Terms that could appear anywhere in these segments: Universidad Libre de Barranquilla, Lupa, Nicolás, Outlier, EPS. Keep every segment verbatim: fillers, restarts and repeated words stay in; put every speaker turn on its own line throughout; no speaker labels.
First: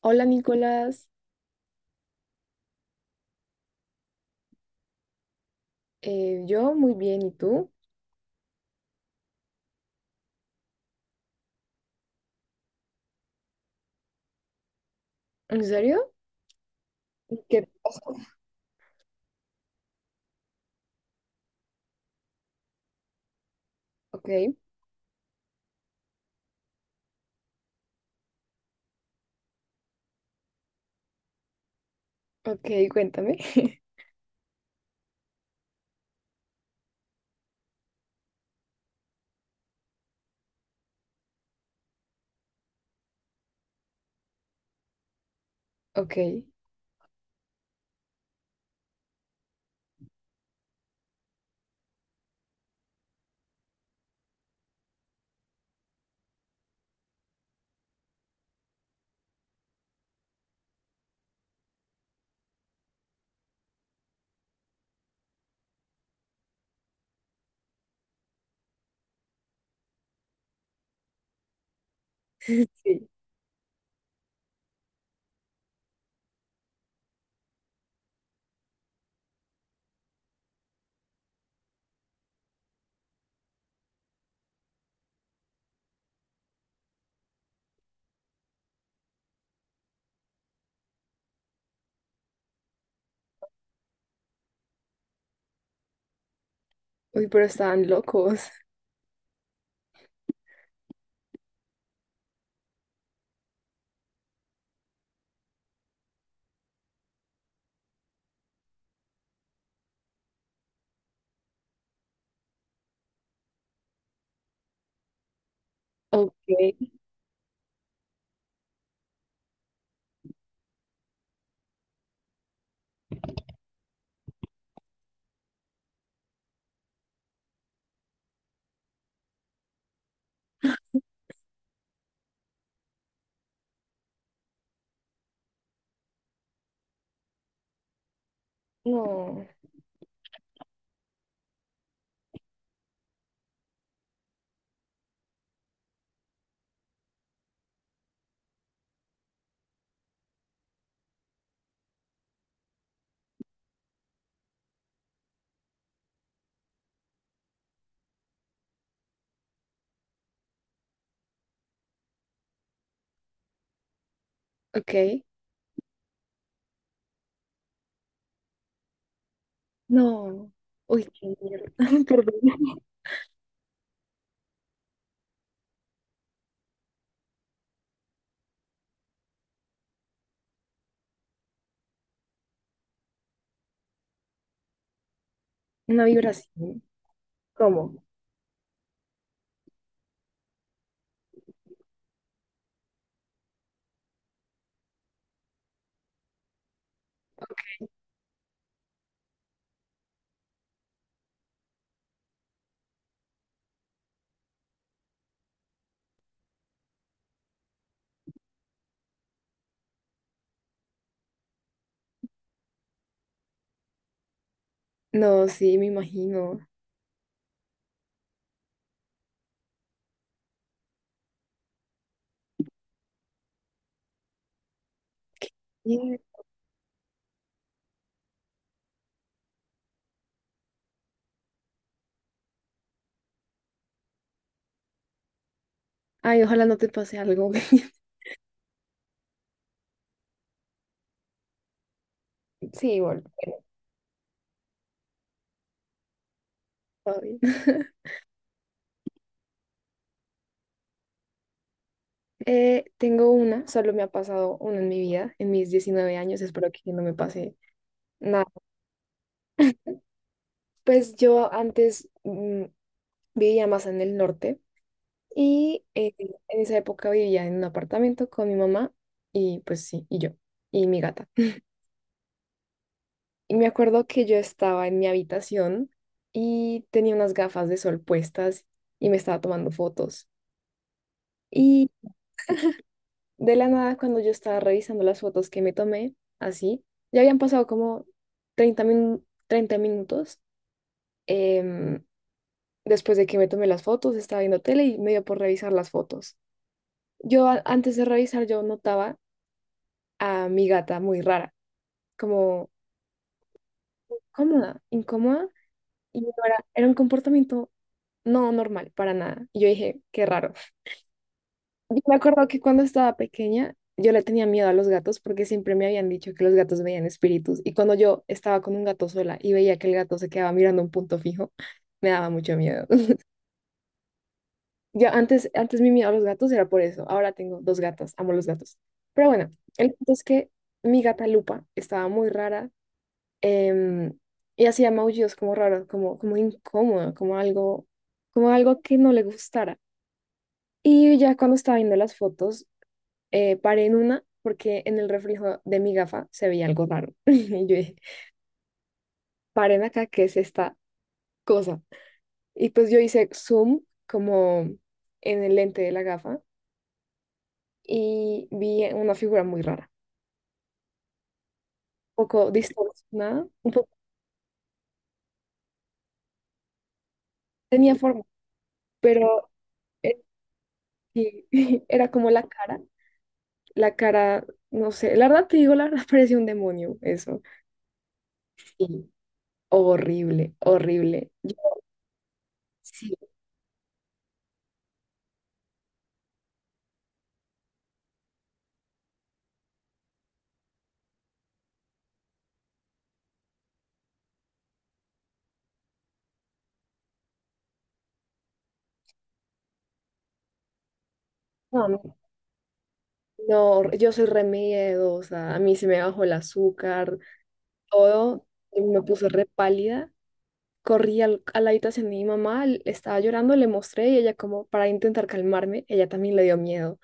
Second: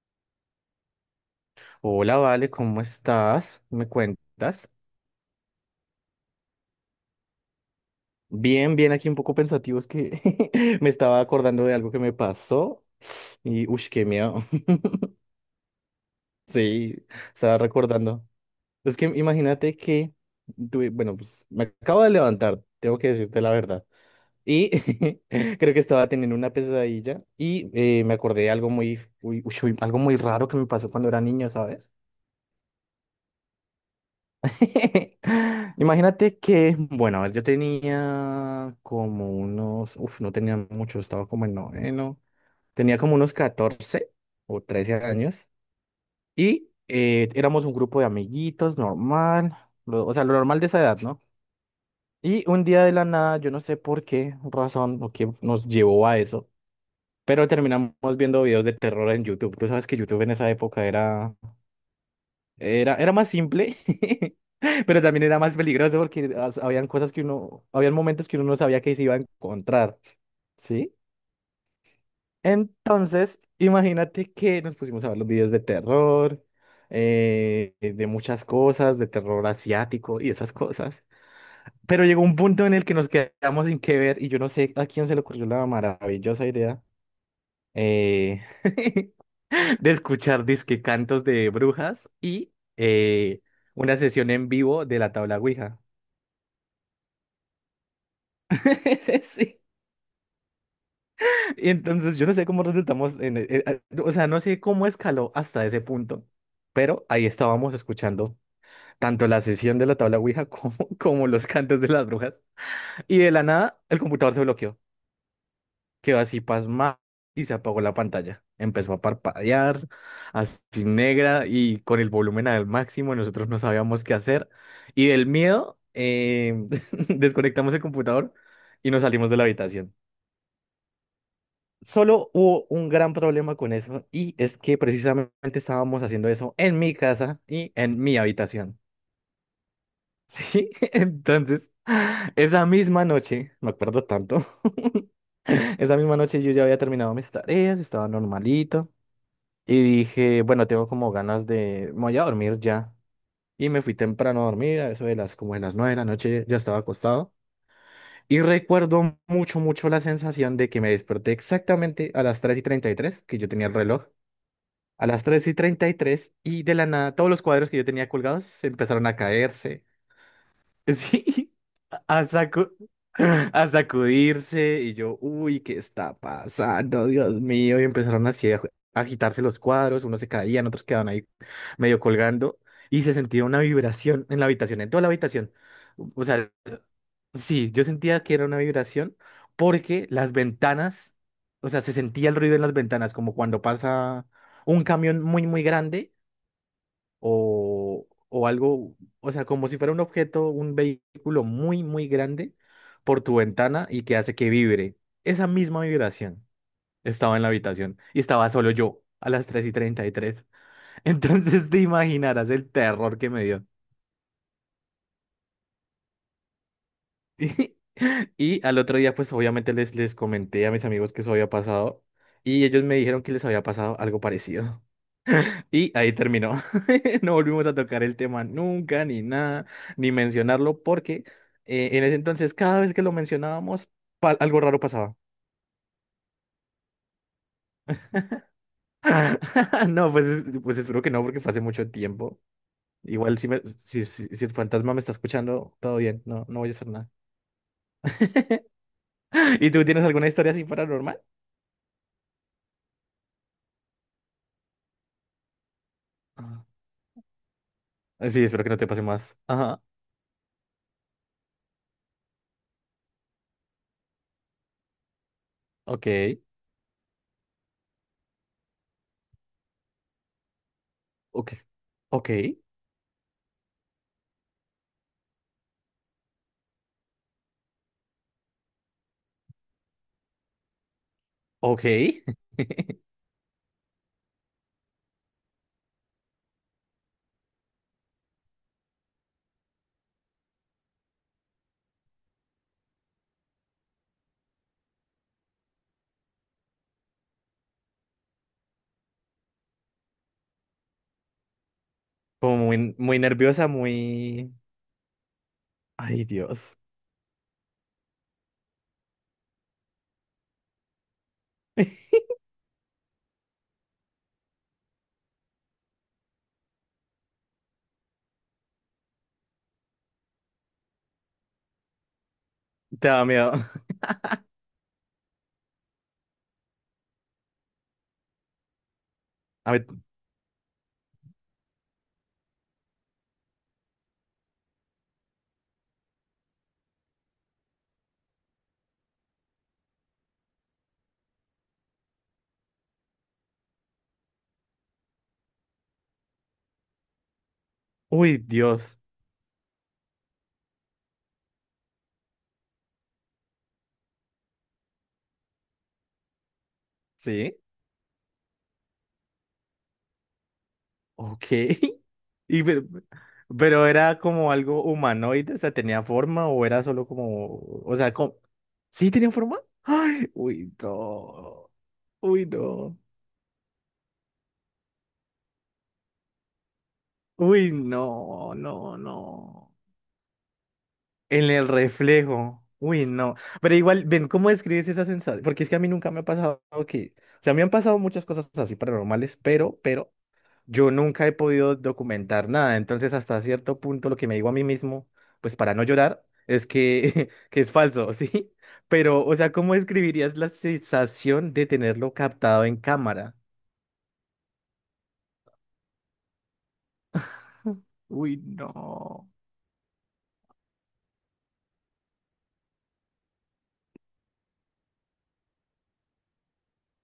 Hola Nicolás.
Hola, Vale, ¿cómo estás? ¿Me cuentas?
Eh, yo muy bien, ¿y tú?
Bien, bien, aquí un poco pensativo, es que me estaba acordando de algo que me pasó y, uff, qué miedo.
¿En serio?
Sí, estaba
¿Qué?
recordando. Es que imagínate que, tuve- bueno, pues me acabo de levantar, tengo que decirte la verdad.
Ok.
Y creo que estaba teniendo una pesadilla y eh, me acordé de algo muy, uy, ush, uy, algo muy raro que me pasó cuando era niño, ¿sabes?
Ok, cuéntame.
Imagínate que, bueno, a ver, yo tenía como unos, uf, no tenía mucho, estaba como en noveno, tenía como unos catorce o trece años.
Ok.
Y eh, éramos un grupo de amiguitos normal, lo- o sea, lo normal de esa edad, ¿no? Y un día de la nada, yo no sé por qué razón o qué nos llevó a eso, pero terminamos viendo videos de terror en YouTube. Tú sabes que YouTube en esa época era. Era, era más simple, pero también era más peligroso porque as- habían cosas que uno, habían momentos que uno no sabía que se iba a encontrar, ¿sí?
Sí.
Entonces, imagínate que nos pusimos a ver los videos de terror, eh, de muchas cosas, de terror asiático y esas cosas. Pero llegó un punto en el que nos quedamos sin qué ver y yo no sé a quién se le ocurrió la maravillosa idea, eh, de escuchar disque cantos de brujas y eh, una sesión en vivo de la tabla Ouija.
Uy, pero estaban locos.
Sí. Y entonces yo no sé cómo resultamos en, e- e- o sea, no sé cómo escaló hasta ese punto, pero ahí estábamos escuchando tanto la sesión de la tabla Ouija como, como los cantos de las brujas. Y de la nada, el computador se bloqueó. Quedó
Ok,
así pasmada y se apagó la pantalla. Empezó a parpadear, así negra y con el volumen al máximo. Nosotros no sabíamos qué hacer. Y del miedo, eh, desconectamos el computador y nos salimos de la habitación. Solo hubo un gran problema con eso y es que precisamente estábamos haciendo eso en mi casa y en mi habitación.
no.
Sí, entonces, esa misma noche, me acuerdo tanto, esa misma noche yo ya había terminado mis tareas, estaba normalito, y dije, bueno, tengo como ganas de, me voy a dormir ya. Y me fui temprano a dormir, a eso de las, como de las nueve de la noche ya estaba acostado. Y recuerdo mucho, mucho la sensación de que me desperté exactamente a las tres y treinta y tres, que yo tenía el reloj, a
Ok,
las tres y treinta y tres, y tres, y de la nada todos los cuadros que yo tenía colgados se empezaron a caerse.
no. Uy, qué
Sí.
mierda.
a, sacu-
Perdón.
a sacudirse y yo, uy, ¿qué está pasando? Dios mío. Y empezaron así a ju- a agitarse los cuadros, unos se caían, otros quedaban ahí medio colgando y se sentía una vibración en la habitación, en toda la habitación.
Una
O sea,
vibración.
sí, yo
¿Cómo?
sentía que era una vibración porque las ventanas, o sea, se sentía el ruido en las ventanas como cuando pasa un camión muy, muy grande o, o algo, o sea, como si fuera un objeto, un vehículo muy, muy grande por tu ventana y que hace que vibre. Esa misma vibración estaba en la habitación y estaba solo yo a las tres y treinta y tres. Entonces te imaginarás el terror que me dio.
No, sí, me imagino.
Y, y al otro día, pues obviamente les, les comenté a mis amigos que eso había pasado y ellos me dijeron que les había pasado algo parecido. Y ahí
Sí.
terminó. No volvimos a tocar el tema nunca, ni nada, ni mencionarlo, porque eh, en ese entonces cada vez que lo mencionábamos, pa- algo raro pasaba.
Ay, ojalá no te pase algo.
No, pues, es- pues espero que no, porque fue hace mucho tiempo.
Sí, bueno,
Igual si, me- si, si- si el fantasma me está escuchando, todo bien, no, no voy a hacer nada.
todo bien.
¿Y tú tienes alguna historia así paranormal?
Eh, tengo una, solo me ha pasado una en mi vida, en mis diecinueve años,
Ah,
espero que no me pase
sí,
nada.
espero que no te pase más. Ajá.
Pues yo antes mm, vivía más en el norte y
Ok,
eh, en esa época vivía en un apartamento con mi mamá, y pues sí, y yo y mi gata.
ok, ok,
Y me acuerdo que yo estaba en mi habitación y tenía unas gafas de sol puestas y me estaba tomando fotos.
ok.
Y de la nada, cuando yo estaba revisando las fotos que me tomé, así, ya habían pasado como treinta min- treinta minutos. em, Después de que me tomé las fotos, estaba viendo tele y me dio por revisar las fotos. Yo a- antes de revisar, yo notaba a mi gata muy rara,
Como
como
muy, muy nerviosa, muy...
cómoda, incómoda, y
Ay,
no era,
Dios.
era un comportamiento no normal para nada. Y yo dije, qué raro. Yo me acuerdo que cuando estaba pequeña, yo le tenía miedo a los gatos porque siempre me habían dicho que los gatos veían espíritus. Y cuando yo estaba con un gato sola y veía que el gato se quedaba mirando un punto fijo, me daba mucho miedo.
Te daba miedo.
Yo antes, antes mi miedo a los gatos era por eso. Ahora tengo dos gatas, amo los gatos. Pero bueno,
A ver,
el punto es que mi gata Lupa estaba muy rara, em, y hacía maullidos como raros, como, como incómodo, como algo, como algo que no le gustara. Y ya cuando estaba viendo las fotos, eh, paré en una porque en el reflejo de mi gafa se veía algo raro. Y yo dije,
uy, Dios.
paren acá, ¿qué es esta cosa? Y pues yo hice zoom como en el lente de la gafa
Sí,
y vi una figura muy rara,
ok.
un poco
Y, pero,
distorsionada, un
pero
poco
era como algo humanoide, o sea, tenía forma o era solo como,
tenía
o sea,
forma,
como, ¿sí tenía
pero
forma?
eh,
Ay, uy,
sí,
no.
era como la
Uy,
cara.
no.
La cara, no sé, la verdad te digo, la verdad parecía un demonio eso.
Uy, no, no,
Sí.
no.
Horrible, horrible.
En
Yo,
el reflejo. Uy,
sí.
no. Pero igual, ven, ¿cómo describes esa sensación? Porque es que a mí nunca me ha pasado que, o sea, me han pasado muchas cosas así paranormales, pero, pero yo nunca he podido documentar nada, entonces hasta cierto punto lo que me digo a mí mismo, pues para no llorar, es que, que es falso, ¿sí? Pero, o sea, ¿cómo describirías la sensación de
No, no,
tenerlo captado en cámara?
no, yo soy re miedosa, a mí se me bajó el azúcar,
Uy,
todo, y me puse
no.
re pálida. Corrí al- a la habitación de mi mamá, l- estaba llorando, le mostré y ella como para intentar calmarme, ella también le dio miedo.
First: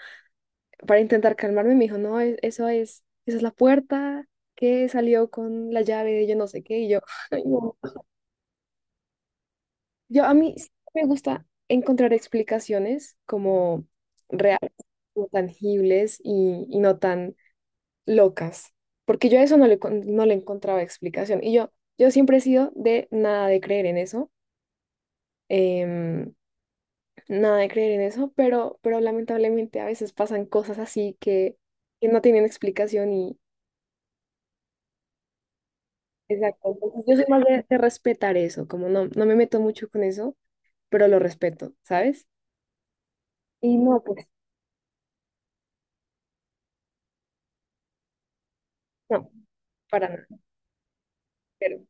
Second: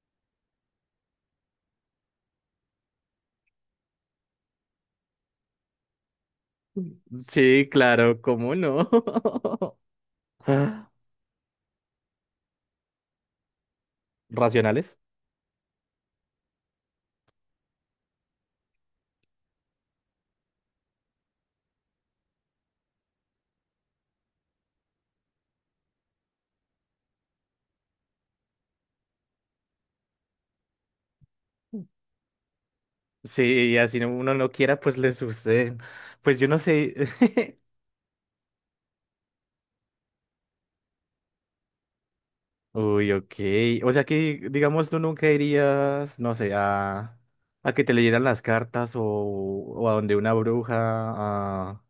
Para intentar calmarme me dijo, no, e- eso es, esa es la puerta que salió con la llave de yo no sé qué, y yo, ay,
Sí,
no.
claro, ¿cómo no?
Yo a mí sí
Ah,
me gusta encontrar explicaciones como reales,
¿racionales?
como tangibles y, y no tan locas, porque yo a eso no le, con- no le encontraba explicación. Y yo, yo siempre he sido de nada de creer en eso, em, nada de creer en eso, pero, pero lamentablemente a veces pasan cosas así que, que no tienen explicación y
Sí, y así no- uno no quiera, pues le sucede. Pues yo no
exacto.
sé.
Entonces, yo soy más de, de respetar eso, como no, no me meto mucho con eso, pero lo respeto, ¿sabes?
Uy, ok.
Y
O
no,
sea
pues
que, digamos, tú nunca irías, no sé, a, a que te leyeran las cartas o,
no,
o a
para
donde una
nada.
bruja
Cero.
a,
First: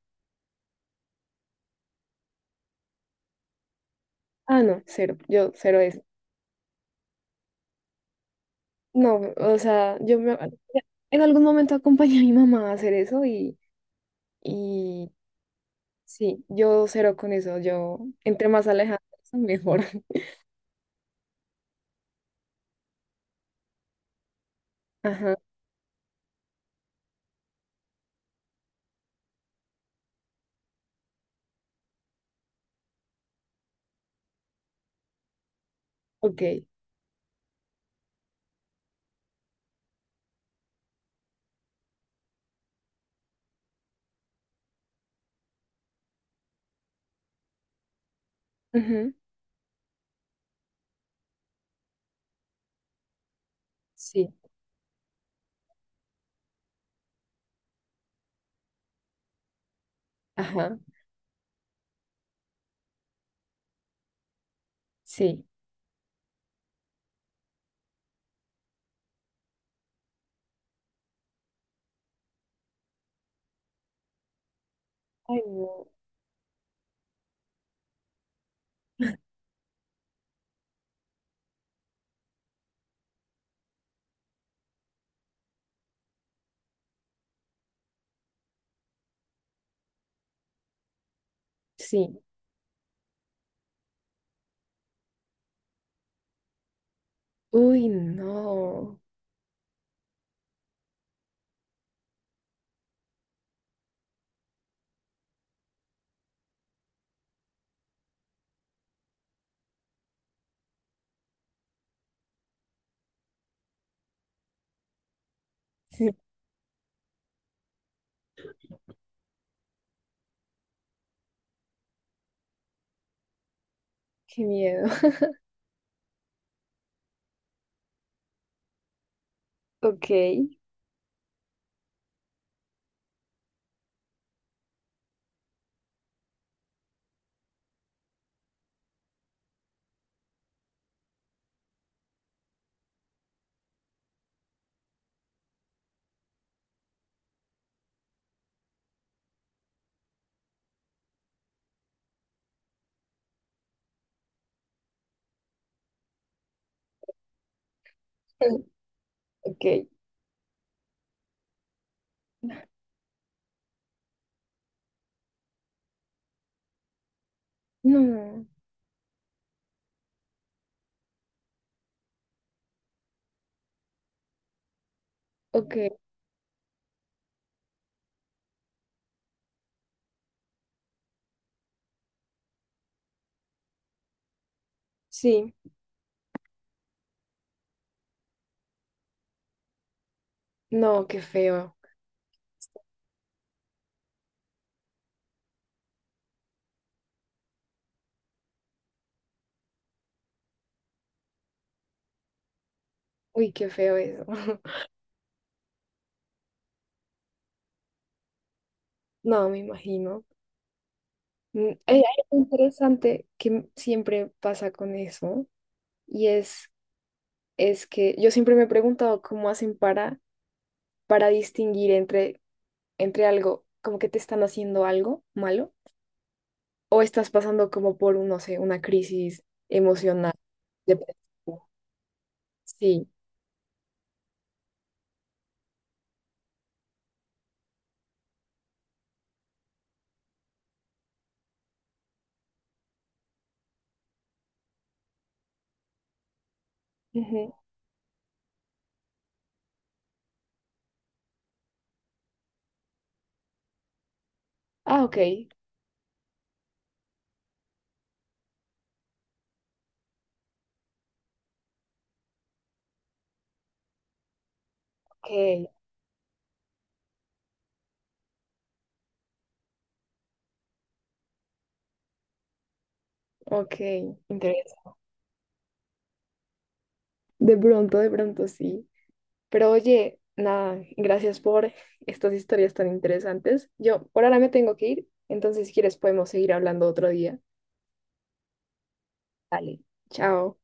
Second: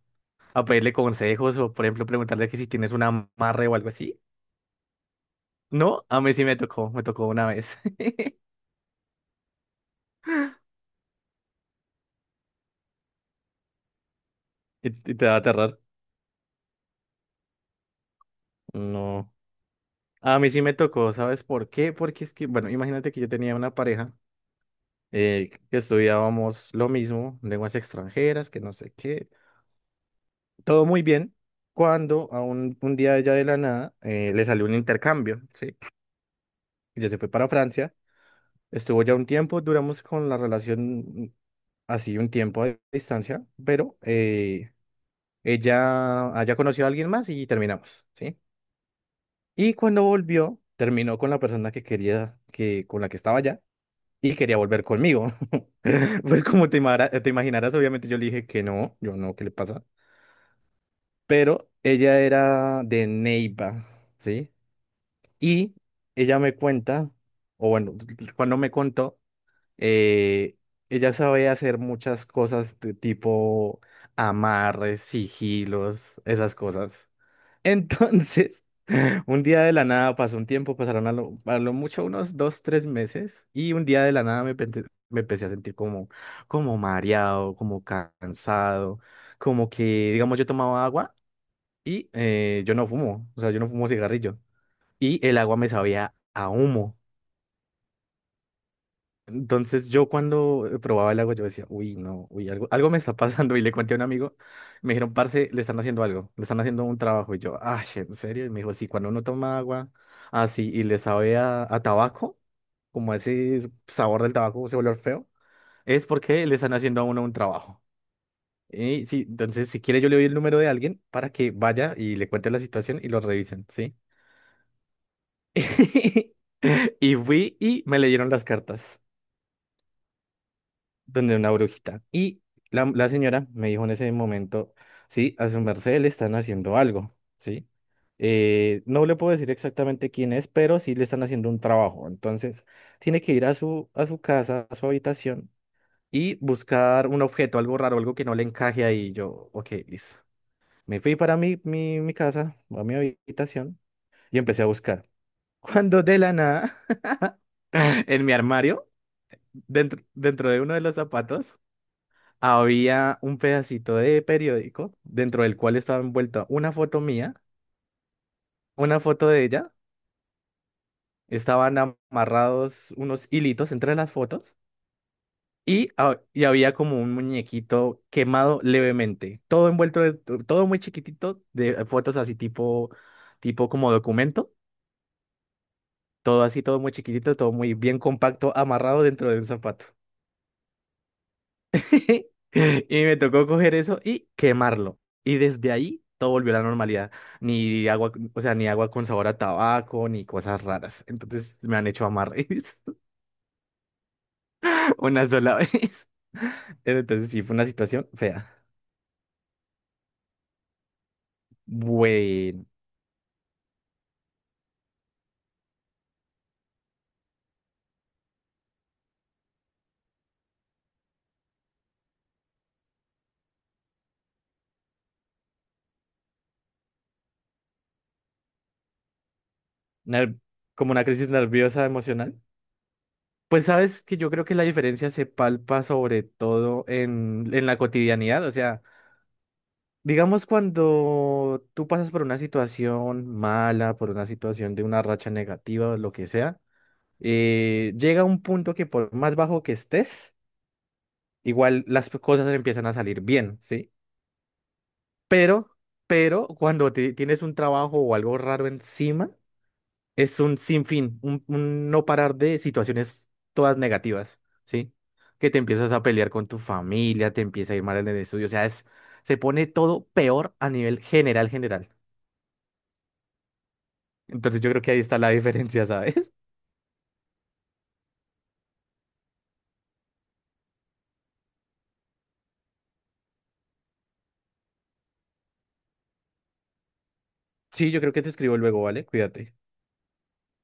a pedirle consejos o, por ejemplo, preguntarle que si tienes un amarre o algo así.
Ah, no, cero. Yo cero eso.
No, a mí sí me tocó, me tocó una vez.
No, o sea, yo me... en algún momento acompañé a mi mamá a hacer eso y,
¿Y,
y
y te va a aterrar?
sí, yo cero con eso. Yo, entre más alejado,
No.
mejor.
A mí sí me tocó, ¿sabes por qué? Porque es que, bueno, imagínate que yo tenía una pareja
Ajá,
eh, que estudiábamos lo mismo, lenguas extranjeras, que no sé qué. Todo muy bien cuando a un, un día ella de la nada eh, le salió un intercambio, ¿sí?
ok.
Ella se fue para Francia, estuvo ya un tiempo, duramos con la relación así un tiempo a distancia, pero eh, ella haya conocido a alguien más y terminamos, ¿sí?
Ujú.
Y cuando volvió, terminó con la persona que quería, que, con la que estaba allá.
Sí,
Y quería volver conmigo. Pues como te, imara- eh, te imaginarás, obviamente yo le dije que no, yo no, ¿qué le pasa?
ajá,
Pero ella era de Neiva, ¿sí?
sí.
Y ella me cuenta, o bueno, cuando me contó, eh, ella sabe hacer muchas cosas de tipo amarres,
Ay, no.
sigilos, esas cosas. Entonces, un día de la nada pasó un tiempo, pasaron a lo, a lo mucho unos dos, tres meses, y un día de la nada me, pente- me empecé a sentir como, como mareado, como cansado, como que, digamos, yo tomaba agua y
Sí.
eh, yo no fumo, o sea, yo no fumo cigarrillo y el agua me sabía a humo.
Uy, no.
Entonces yo cuando eh, probaba el agua yo decía, uy, no, uy, algo, algo me está pasando. Y le conté a un amigo, me dijeron, parce, le están haciendo algo, le están haciendo un trabajo. Y yo, ay, ¿en serio? Y me dijo, sí, cuando uno toma agua así y le sabe a, a tabaco, como ese sabor del tabaco, ese olor feo, es
Sí,
porque le están haciendo a uno un trabajo. Y sí, entonces si quiere yo le doy el número de alguien para que vaya y le cuente la situación y lo revisen, ¿sí?
qué miedo.
Y fui y me leyeron las cartas,
Ok.
donde una brujita. Y la, la señora me dijo en ese momento, sí, a su merced le están haciendo algo, ¿sí? Eh, no le puedo decir exactamente quién es, pero sí le están haciendo un trabajo. Entonces, tiene que ir a su, a su casa, a su habitación y buscar un objeto, algo raro, algo que no le encaje ahí. Yo, ok, listo. Me fui para mi, mi, mi casa, a mi habitación, y empecé a buscar. Cuando de la nada, en mi armario,
Ok.
dentro, dentro de uno de los zapatos, había un pedacito de periódico dentro del cual estaba envuelta una foto mía,
No.
una foto de ella, estaban amarrados unos hilitos entre las fotos y,
Ok.
ha- y había como un muñequito quemado levemente, todo envuelto, de- todo muy chiquitito, de fotos así tipo, tipo como documento,
Sí.
todo así, todo muy chiquitito, todo muy bien compacto, amarrado dentro de un zapato.
No, qué feo.
Y me tocó coger eso y quemarlo. Y desde ahí todo volvió a la normalidad. Ni agua, o sea, ni agua con sabor a tabaco, ni cosas raras. Entonces me han hecho amarres
Uy, qué feo eso.
una sola vez. Pero entonces sí, fue una situación fea.
No, me imagino. Mm. Hay hay algo
Bueno,
interesante que m- siempre pasa con eso y es, es que yo siempre me he preguntado cómo hacen para, para distinguir entre, entre algo, como que te están haciendo algo malo o estás pasando como por, un, no sé, una crisis emocional.
ner- como una
Depresiva.
crisis nerviosa emocional.
Sí.
Pues sabes que yo creo que la diferencia se palpa sobre todo en, en la cotidianidad. O sea, digamos, cuando tú pasas por una situación mala, por una situación de una racha negativa o lo que sea,
Ujú.
eh, llega un punto que por más bajo que estés, igual las cosas empiezan a salir bien, ¿sí?
Ah, ok.
Pero, pero cuando ti- tienes un trabajo o algo raro encima, es un sinfín, un, un no parar de situaciones todas negativas, ¿sí? Que te
Ok,
empiezas a pelear con tu familia, te empieza a ir mal en el estudio, o sea, es, se pone todo peor a nivel general, general.
ok,
Entonces yo creo que
interesante.
ahí está la diferencia, ¿sabes?
De pronto, de pronto sí. Pero oye, nada, gracias por estas historias tan interesantes. Yo por ahora me tengo que ir, entonces si quieres podemos seguir hablando otro día.
Sí, yo creo que te escribo luego, ¿vale? Cuídate.
Dale. Chao.